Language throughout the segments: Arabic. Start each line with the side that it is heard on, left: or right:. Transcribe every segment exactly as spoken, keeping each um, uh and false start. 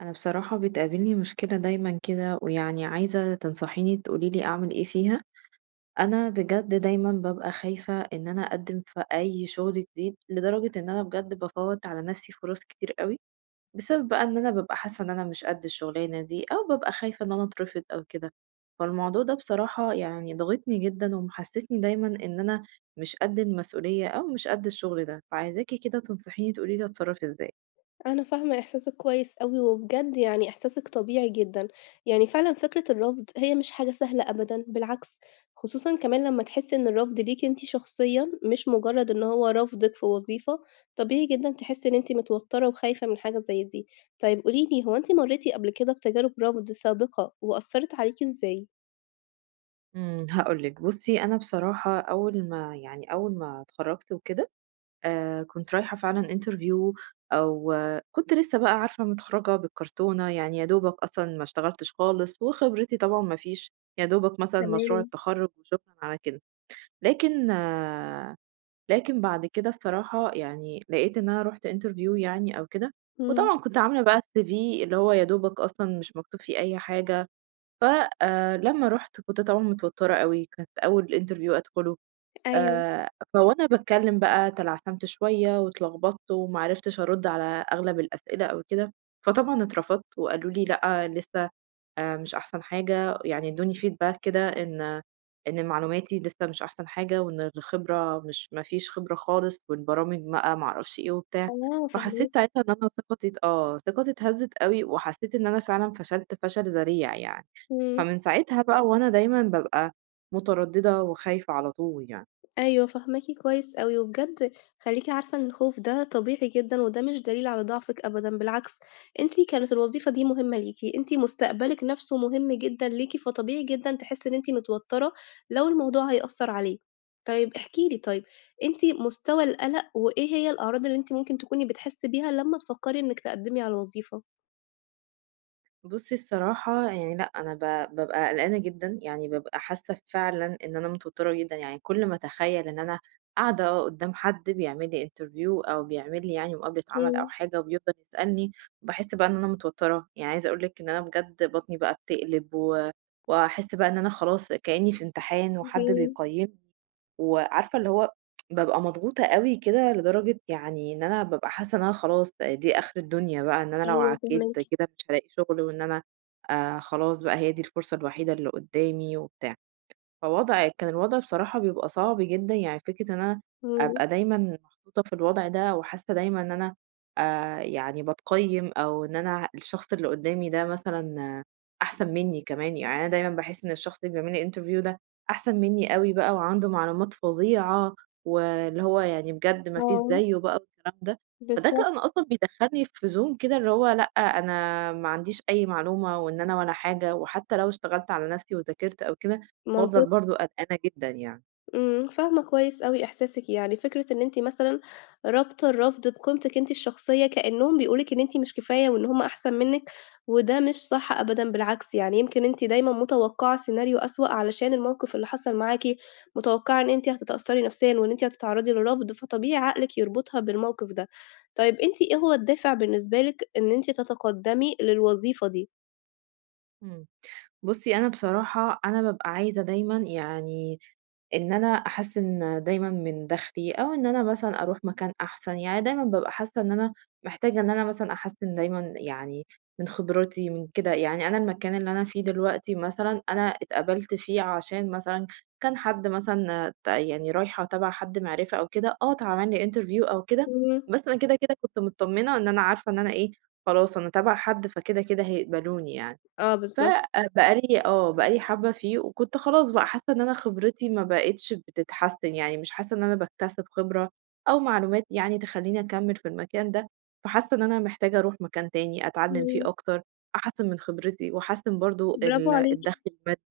right: انا بصراحة بتقابلني مشكلة دايما كده ويعني عايزة تنصحيني تقوليلي اعمل ايه فيها. انا بجد دايما ببقى خايفة ان انا اقدم في اي شغل جديد لدرجة ان انا بجد بفوت على نفسي فرص كتير قوي، بسبب بقى ان انا ببقى حاسة ان انا مش قد الشغلانة دي او ببقى خايفة ان انا اترفض او كده. فالموضوع ده بصراحة يعني ضغطني جدا ومحسسني دايما ان انا مش قد المسؤولية او مش قد الشغل ده، فعايزاكي كده تنصحيني تقوليلي اتصرف ازاي.
left: أنا فاهمة إحساسِك كويس أوي، وبجد يعني إحساسِك طبيعي جدًا، يعني فعلًا فكرة الرفض هي مش حاجة سهلة أبدًا، بالعكس، خصوصًا كمان لمّا تحسي إن الرفض ليكِ أنتِ شخصيًا، مش مجرد إن هو رفضِك في وظيفة، طبيعي جدًا تحسي إن أنتِ متوترة وخايفة من حاجة زي دي. طيب قولي لي، هو أنتِ مريتِ قبل كده بتجارب رفض سابقة وأثّرت عليكِ إزاي؟
right: إمم، هاقول لِك، بُصّي أنا بصراحة أول ما يعني أول ما اتخرّجت وكده، آآ كنت رايحة فعلًا interview، أو آه كنت لسه بقى عارفة متخرّجة بالكرتونة، يعني يا دوبك أصلًا ما اشتغلتش خالص، وخبرتي طبعًا ما فيش، يا دوبك مثلًا مشروع
left: تمام،
right: التخرُّج وشكرًا على كده. لكن آه لكن بعد كده الصراحة يعني لقيت إن أنا رُحت interview يعني أو كده،
left: إمم،
right: وطبعًا كنت عاملة بقى الCV اللي هو يا دوبك أصلًا مش مكتوب فيه أي حاجة. ف آآ، لمّا رُحت كنت طبعًا متوترة أوي، كانت أول interview أدخله.
left: أيوه،
right: آآ، فوأنا باتكلم بقى تلعثمت شوية واتلخبطت وما عرفتش أرد على أغلب الأسئلة أو كده، فطبعًا اترفضت وقالوا لي: "لأ، لسه آآ، مش أحسن حاجة." يعني ادوني feedback كده إن إن معلوماتي لسه مش أحسن حاجة وإن الخبرة مش ما فيش خبرة خالص، والبرامج بقى ما أعرفش إيه وبتاع.
left: آه فاهماكِ،
right: فحسيت ساعتها إن أنا ثقتي ت آه، ثقتي اتهزت أوي، وحسيت إن أنا فعلًا فشلت فشل ذريع يعني.
left: إمم.
right: فمن ساعتها بقى وأنا دايمًا بابقى مترددة وخايفة على طول يعني.
left: أيوه فاهماكِ كويس أوي، وبجد خلّيكِ عارفة إن الخوف ده طبيعي جدًا، وده مش دليل على ضعفِك أبدًا، بالعكس أنتِ كانت الوظيفة دي مهمة ليكِ، أنتِ مستقبلِك نفسه مهم جدًا ليكِ، فطبيعي جدًا تحسّي إن أنتِ متوترة لو الموضوع هيأثّر عليه. طيب احكي لي طيب، أنتِ مستوى القلق وإيه هي الأعراض اللي أنتِ ممكن تكوني بتحسّي بيها لمّا تفكّري إنِّك تقدّمي على وظيفة؟
right: بُصّي الصراحة يعني لأ، أنا ب بابقى قلقانة جدًا، يعني بابقى حاسة فعلًا إن أنا متوترة جدًا، يعني كل ما أتخيل إن أنا قاعدة قدّام حد بيعمل لي interview أو بيعمل لي يعني مقابلة عمل أو
left: إمم،
right: حاجة وبيفضل يسألني، باحس بقى إن أنا متوترة، يعني عايزة أقول لِك إن أنا بجد بطني بقى بتقلب، و وأحس بقى إن أنا خلاص كأني في امتحان وحد
left: اهم،
right: بيقيمني، وعارفة اللي هو بابقى مضغوطة أوي كده لدرجة يعني إن أنا بابقى حاسة إن أنا خلاص دي آخر الدنيا بقى، إن أنا لو
left: أيوه
right: عكيت
left: فاهماكِ،
right: كده مش هالاقي شغل، وإن أنا آآ خلاص بقى هي دي الفرصة الوحيدة اللي قدامي وبتاع. فوضع كان الوضع بصراحة بيبقى صعب جدًا، يعني فكرة إن أنا
left: إمم،
right: أبقى دايمًا محطوطة في الوضع ده وحاسة دايمًا إن أنا آآ يعني باتقيّم، أو إن أنا الشخص اللي قدّامي ده مثلًا آه، أحسن منّي كمان. يعني أنا دايمًا باحس إن الشخص اللي بيعمل لي interview ده أحسن منّي أوي بقى وعنده معلومات فظيعة، واللي هو يعني بجد ما فيش
left: آه،
right: زيّه بقى والكلام ده. فده
left: بالضبط،
right: كان أصلًا بيدخّلني في zone كده اللي هو لأ، أنا ما عنديش أي معلومة وإن أنا ولا حاجة، وحتى لو اشتغلت على نَفْسي وذاكرت أو كده وافضل
left: منطقي.
right: برضه قلقانة جدًا يعني.
left: إمم، فاهمة كويس أوي إحساسِك، يعني فكرة إن أنتِ مثلًا رابطة الرفض بقيمتِك أنتِ الشخصية، كأنهم بيقولوا لِك إن أنتِ مش كفاية وإن هم أحسن منِّك، وده مش صح أبدًا، بالعكس يعني يمكن أنتِ دايمًا متوقعة سيناريو أسوأ علشان الموقف اللي حصل معاكِ، متوقعة إن أنتِ هتتأثري نفسيًا وإن أنتِ هتتعرضي للرفض، فطبيعي عقلِك يربطها بالموقف ده. طيب أنتِ إيه هو الدافع بالنسبة لِك إن أنتِ تتقدمي للوظيفة دي؟
right: إمم. بُصّي أنا بصراحة أنا بابقى عايزة دايمًا يعني إن أنا أحسّن دايمًا من دخلي، أو إن أنا مثلًا أروح مكان أحسن، يعني دايمًا بابقى حاسة إن أنا محتاجة إن أنا مثلًا أحسّن دايمًا يعني من خبرتي من كده. يعني أنا المكان اللي أنا فيه دلوقتي مثلًا أنا اتقبلت فيه عشان مثلًا كان حد مثلًا ت يعني رايحة تبع حد معرفة أو كده، آه اتعمل لي interview أو كده،
left: إمم،
right: بس أنا كده كده كنت متطمنة إن أنا عارفة إن أنا إيه، خلاص أنا تبع حد فكده كده هيقبلوني يعني.
left: آه بالضبط،
right: فبقى لي آه، بقى لي حبّة فيه، وكنت خلاص بقى حاسّة إن أنا خبرتي ما بقِتش بتتحسّن، يعني مش حاسّة إن أنا باكتسب خبرة أو معلومات يعني تخلّيني أكمّل في المكان ده، فحاسّة إن أنا محتاجة أروح مكان تاني أتعلّم فيه
left: إمم،
right: أكتر، أحسّن من خبرتي وأحسّن برضه
left: برافو
right: ال
left: عليكِ.
right: الدَخْل المادي.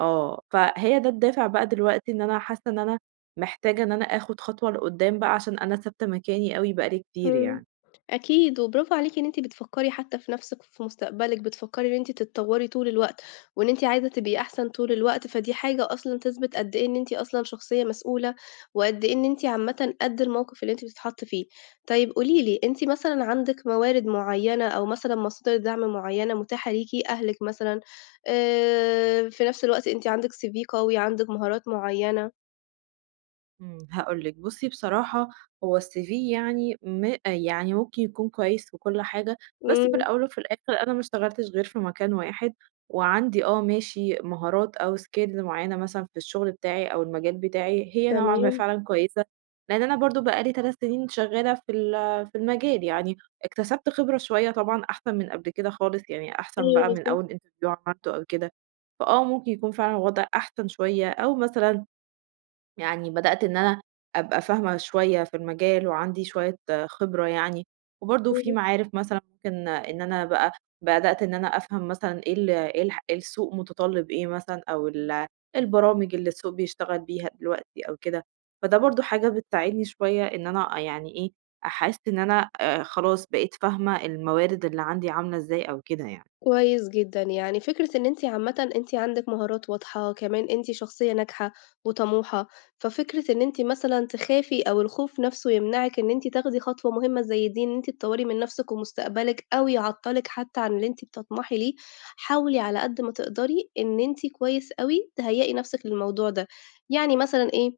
right: آه، فهي ده الدافع بقى دلوقتي، إن أنا حاسّة إن أنا محتاجة إن أنا آخُد خطوة لقُدّام بقى عشان أنا ثابتة مكاني أوي بقى لي كتير
left: إمم.
right: يعني.
left: أكيد، وبرافو عليكِ إن أنتِ بتفكّري حتى في نَفْسِك وفي مستقبلِك، بتفكّري إن أنتِ تتطوّري طول الوقت، وإن أنتِ عايزة تبقي أحسن طول الوقت، فدي حاجة أصلًا تثبِت قد إيه إن أنتِ أصلًا شخصية مسؤولة، وقد إيه إن أنتِ عامةً قد الموقِف اللي أنتِ بتتحطّي فيه. طيب قولي لي، أنتِ مثلًا عندِك موارد معيّنة أو مثلًا مصادر دعم معيّنة مُتاحة ليكِ، أهلِك مثلًا، آآ في نَفْس الوقت أنتِ عندِك سي في قوي، عندِك مهارات معيّنة؟
right: إمم، هاقول لِك بُصّي بصراحة هو الCV يعني م آه، يعني ممكن يكون كويس وكل حاجة، بس في
left: إمم،
right: الأول وفي الآخر أنا ما اشتغلتش غير في مكان واحد، وعندي آه ماشي مهارات أو skill معيّنة مثلًا في الشغل بتاعي أو المجال بتاعي هي نوعًا ما
left: تمام.
right: فعلًا كويسة، لإن أنا برضه بقى لي 3 سنين شغّالة في ال في المجال يعني، اكتسبت خبرة شوية طبعًا أحسن من قبل كده خالص، يعني أحسن
left: أيوه
right: بقى من
left: بالضبط،
right: أول interview عملته أو كده. فآه ممكن يكون فعلًا الوضع أحسن شوية، أو مثلًا يعني بدأت إن أنا أبقى فاهمة شوية في المجال وعندي شوية آه، خبرة يعني، وبرضه في
left: إمم.
right: معارف مثلًا ممكن آه، إن أنا بقى بدأت إن أنا أفهم مثلًا إيه ال إيه الح إيه السوق متطلب إيه مثلًا، أو ال البرامج اللي السوق بيشتغل بيها دلوقتي أو كده، فده برضه حاجة بتساعدني شوية إن أنا آه، يعني إيه، أحس إن أنا آآ خلاص بقيت فاهمة الموارد اللي عندي عاملة إزاي أو كده يعني.
left: كويس جدًا، يعني فكرة إن أنتِ عامةً أنتِ عندِك مهارات واضحة، كمان أنتِ شخصية ناجحة وطموحة، ففكرة إن أنتِ مثلًا تخافي أو الخوف نفسه يمنعِك إن أنتِ تاخدي خطوة مهمة زي دي، إن أنتِ تطوري من نفسِك ومستقبلِك أو يعطّلِك حتى عن اللي أنتِ بتطمحي ليه، حاولي على قد ما تقدري إن أنتِ كويس أوي تهيّئي نفسِك للموضوع ده، يعني مثلًا إيه؟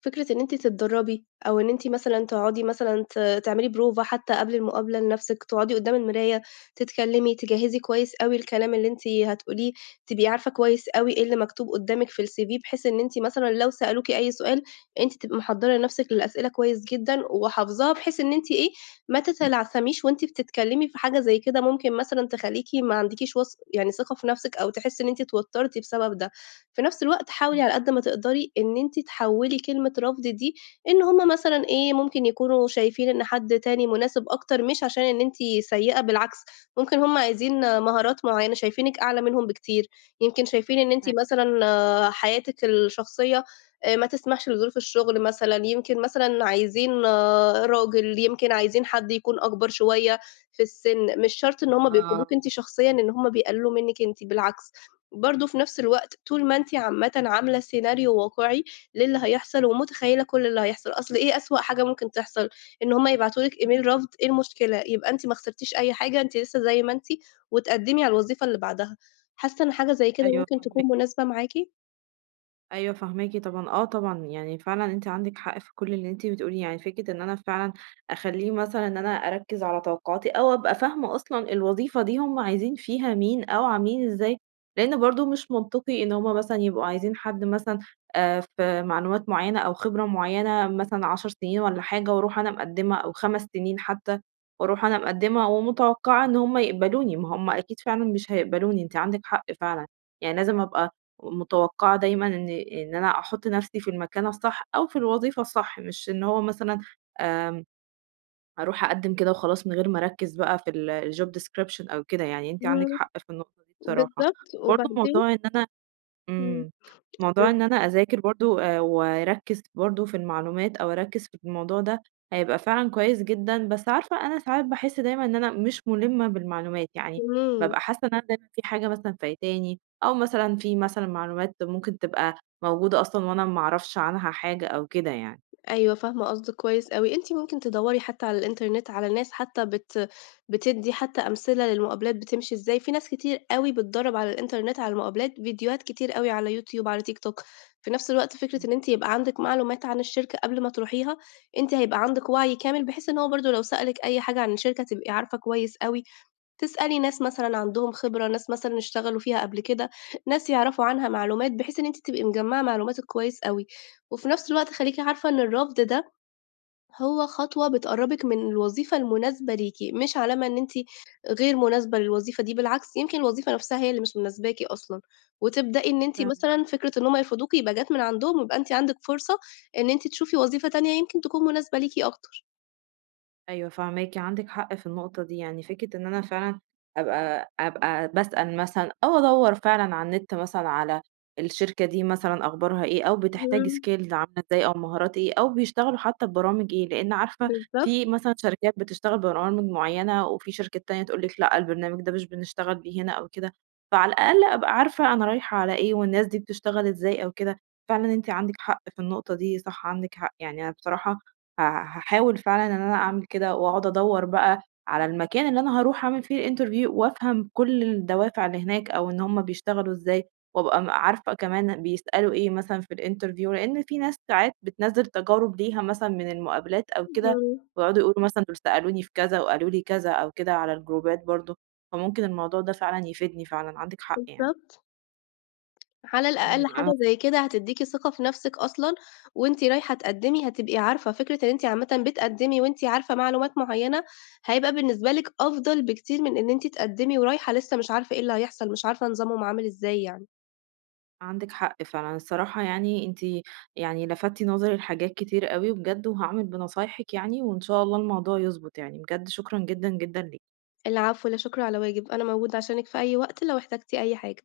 left: فكرة إن أنتِ تتدرّبي أو إن أنتِ مثلًا تقعدي مثلًا ت تعملي بروفة حتى قبل المقابلة لنَفْسِك، تقعدي قدّام المراية، تتكلّمي، تجهّزي كويس أوي الكلام اللي أنتِ هتقوليه، تبقي عارفة كويس أوي إيه اللي مكتوب قدّامِك في الCV بحيث إن أنتِ مثلًا لو سألوكِ أي سؤال، أنتِ تبقي محضّرة نَفْسِك للأسئلة كويس جدًا وحافظاها بحيث إن أنتِ إيه، ما تتلعثميش وأنتِ بتتكلّمي في حاجة زي كده ممكن مثلًا تخلّيكِ ما عندكيش وث يعني ثقة في نَفْسِك أو تحسّي إن أنتِ اتوتّرتِ بسبب ده. في نفس الوقت حاولي
right: إمم،
left: على قد ما تقدري إن أنتِ تحوّلي كلمة رفض دي إن هم مثلًا إيه، ممكن يكونوا شايفين إن حد تاني مناسب أكتر، مش عشان إن أنتِ سيئة بالعكس، ممكن هم عايزين مهارات معيّنة، شايفينِك أعلى منهم بكتير، يمكن شايفين إن أنتِ
right: أيوه،
left: مثلًا آه، حياتِك الشخصية آآ ما تسمحش لظروف الشغل مثلًا، يمكن مثلًا عايزين آه، راجل، يمكن عايزين حد يكون أكبر شوية في السِن، مش شرط إن هم بيرفضوكِ
right: آه.
left: أنتِ شخصيًا إن هم بيقللوا منِّك أنتِ، بالعكس. برضه في نفس الوقت طول ما أنتِ عامةً عاملة سيناريو واقعي للي هيحصل ومتخيلة كل اللي هيحصل، أصل إيه أسوأ حاجة ممكن تحصل؟ إن هُم يبعتوا لِك إيميل رفض، إيه المشكلة؟ يبقى أنتِ ما خسرتيش أي حاجة، أنتِ لسه زي ما أنتِ، وتقدّمي على الوظيفة اللي بعدها. حاسة إن حاجة زي كده
right: أيوه
left: ممكن تكون
right: فاهماك.
left: مناسبة معاكِ؟
right: أيوه فاهماكِ طبعًا، آه طبعًا، يعني فعلًا أنتِ عندِك حق في كل اللي أنتِ بتقوليه. يعني فكرة إن أنا فعلًا أخلّيه مثلًا إن أنا أركّز على توقعاتي، أو أبقى فاهمة أصلًا الوظيفة دي هم عايزين فيها مين أو عاملين إزاي، لإن برضه مش منطقي إن هم مثلًا يبقوا عايزين حد مثلًا آآ في معلومات معيّنة أو خبرة معيّنة مثلًا 10 سنين والّا حاجة وأروح أنا مقدّمة، أو 5 سنين حتى وأروح أنا مقدّمة ومتوقعة إن هم يقبلوني، ما هم أكيد فعلًا مش هيقبلوني. أنتِ عندِك حق فعلًا، يعني لازم أبقى متوقعة دايمًا إن إن أنا أحُط نَفْسي في المكان الصح أو في الوظيفة الصح، مش إن هو مثلًا آمم أروح أقدِّم كده وخلاص من غير ما أركِّز بقى في ال الjob description أو كده يعني. أنتِ عندِك
left: إمم،
right: حق في النقطة دي بصراحة.
left: بالضبط،
right: وبرضه
left: وبعدين
right: موضوع إن أنا
left: إمم،
right: إمم. موضوع إن أنا أذاكر برضه آآ وأركّز برضه في المعلومات أو أركّز في الموضوع ده، هيبقى فعلًا كويس جدًا، بس عارفة أنا ساعات باحس دايمًا إن أنا مش مُلِمّة بالمعلومات، يعني
left: إمم.
right: بابقى حاسة إن أنا دايمًا في حاجة مثلًا فايتاني، أو مثلًا في مثلًا معلومات ممكن تبقى موجودة أصلًا وأنا ما أعرفش عنها حاجة أو كده يعني.
left: أيوه، فاهمة قصدِك كويس أوي. أنتِ ممكن تدوّري حتى على الإنترنت على ناس حتى بت بتدّي حتى أمثلة للمقابلات بتمشي إزاي، في ناس كتير أوي بتدرّب على الإنترنت على المقابلات، فيديوهات كتير أوي على يوتيوب، على تيك توك. في نفس الوقت فكرة
right: إمم،
left: إن أنتِ يبقى عندِك معلومات عن الشركة قبل ما تروحيها، أنتِ هيبقى عندِك وعي كامل، بحيث إن هو برضه لو سألِك أي حاجة عن الشركة تبقي عارفة كويس أوي. تسألي ناس مثلًا عندهم خبرة، ناس مثلًا اشتغلوا فيها قبل كده، ناس يعرفوا عنها معلومات، بحيث إن أنتِ تبقي مجمّعة معلوماتِك كويس أوي، وفي نفس الوقت خليكِ عارفة إن الرفض ده هو خطوة بتقرّبِك من الوظيفة المناسبة ليكِ، مش علامة إن أنتِ غير مناسبة للوظيفة دي، بالعكس يمكن الوظيفة نفسها هي اللي مش مناسباكِ أصلًا، وتبدئي إن أنتِ
right: فاهماكِ.
left: مثلًا فكرة إن هُم يرفضوكِ يبقى جات من عندهم، ويبقى أنتِ عندِك فرصة إن أنتِ تشوفي وظيفة تانية يمكن تكون مناسبة ليكِ أكتر.
right: أيوه فاهماكِ، عندِك حق في النقطة دي، يعني فكرة إن أنا فعلًا أبقى أبقى باسأل مثلًا أو أدوّر فعلًا على النت مثلًا على الشركة دي مثلًا أخبارها إيه، أو بتحتاج
left: إمم،
right: skills عاملة إزاي أو مهارات إيه، أو بيشتغلوا حتى ببرامج إيه، لإن عارفة
left: بالضبط،
right: في مثلًا شركات بتشتغل ببرامج معيّنة، وفي شركة تانية تقول لِك لأ، البرنامج ده مش بنشتغل بيه هنا أو كده، فعلى الأقل أبقى عارفة أنا رايحة على إيه، والناس دي بتشتغل إزاي أو كده. فعلًا أنتِ عندِك حق في النقطة دي، صح عندِك حق. يعني أنا بصراحة ه هاحاول فعلًا إن أنا أعمل كده وأقعد أدوّر بقى على المكان اللي أنا هاروح أعمل فيه الinterview، وأفهم كل الدوافع اللي هناك أو إن هم بيشتغلوا إزاي، وأبقى م عارفة كمان بيسألوا إيه مثلًا في الinterview، لإن في ناس ساعات بتنزّل تجارب ليها مثلًا من المقابلات أو كده،
left: إمم،
right: ويقعدوا يقولوا مثلًا دول سألوني في كذا وقالوا لي كذا أو كده على الجروبات برضه، فممكن الموضوع ده فعلًا يفيدني فعلًا، عندِك حق يعني.
left: بالضبط. على الأقل
right: إمم.
left: حاجة
right: أنا
left: زي كده هتدّيكِ ثقة في نَفْسِك أصلًا، وأنتِ رايحة تقدّمي هتبقي عارفة، فكرة إن أنتِ عامةً بتقدّمي وأنتِ عارفة معلومات معيّنة، هيبقى بالنسبة لِك أفضل بكتير من إن أنتِ تقدّمي ورايحة لسه مش عارفة إيه اللي هيحصل، مش عارفة نظامهم عامل إزاي يعني.
right: عندِك حق فعلًا، الصراحة يعني أنتِ يعني لفتِ نظري لحاجات كتير أوي بجد، وهاعمل بنصايحِك يعني، وإن شاء الله الموضوع يضبط يعني، بجد شكرًا جدًا، جدًا ليك.
left: العفو، لا شكر على واجب، أنا موجودة عشانِك في أي وقت لو احتجتِ أي حاجة.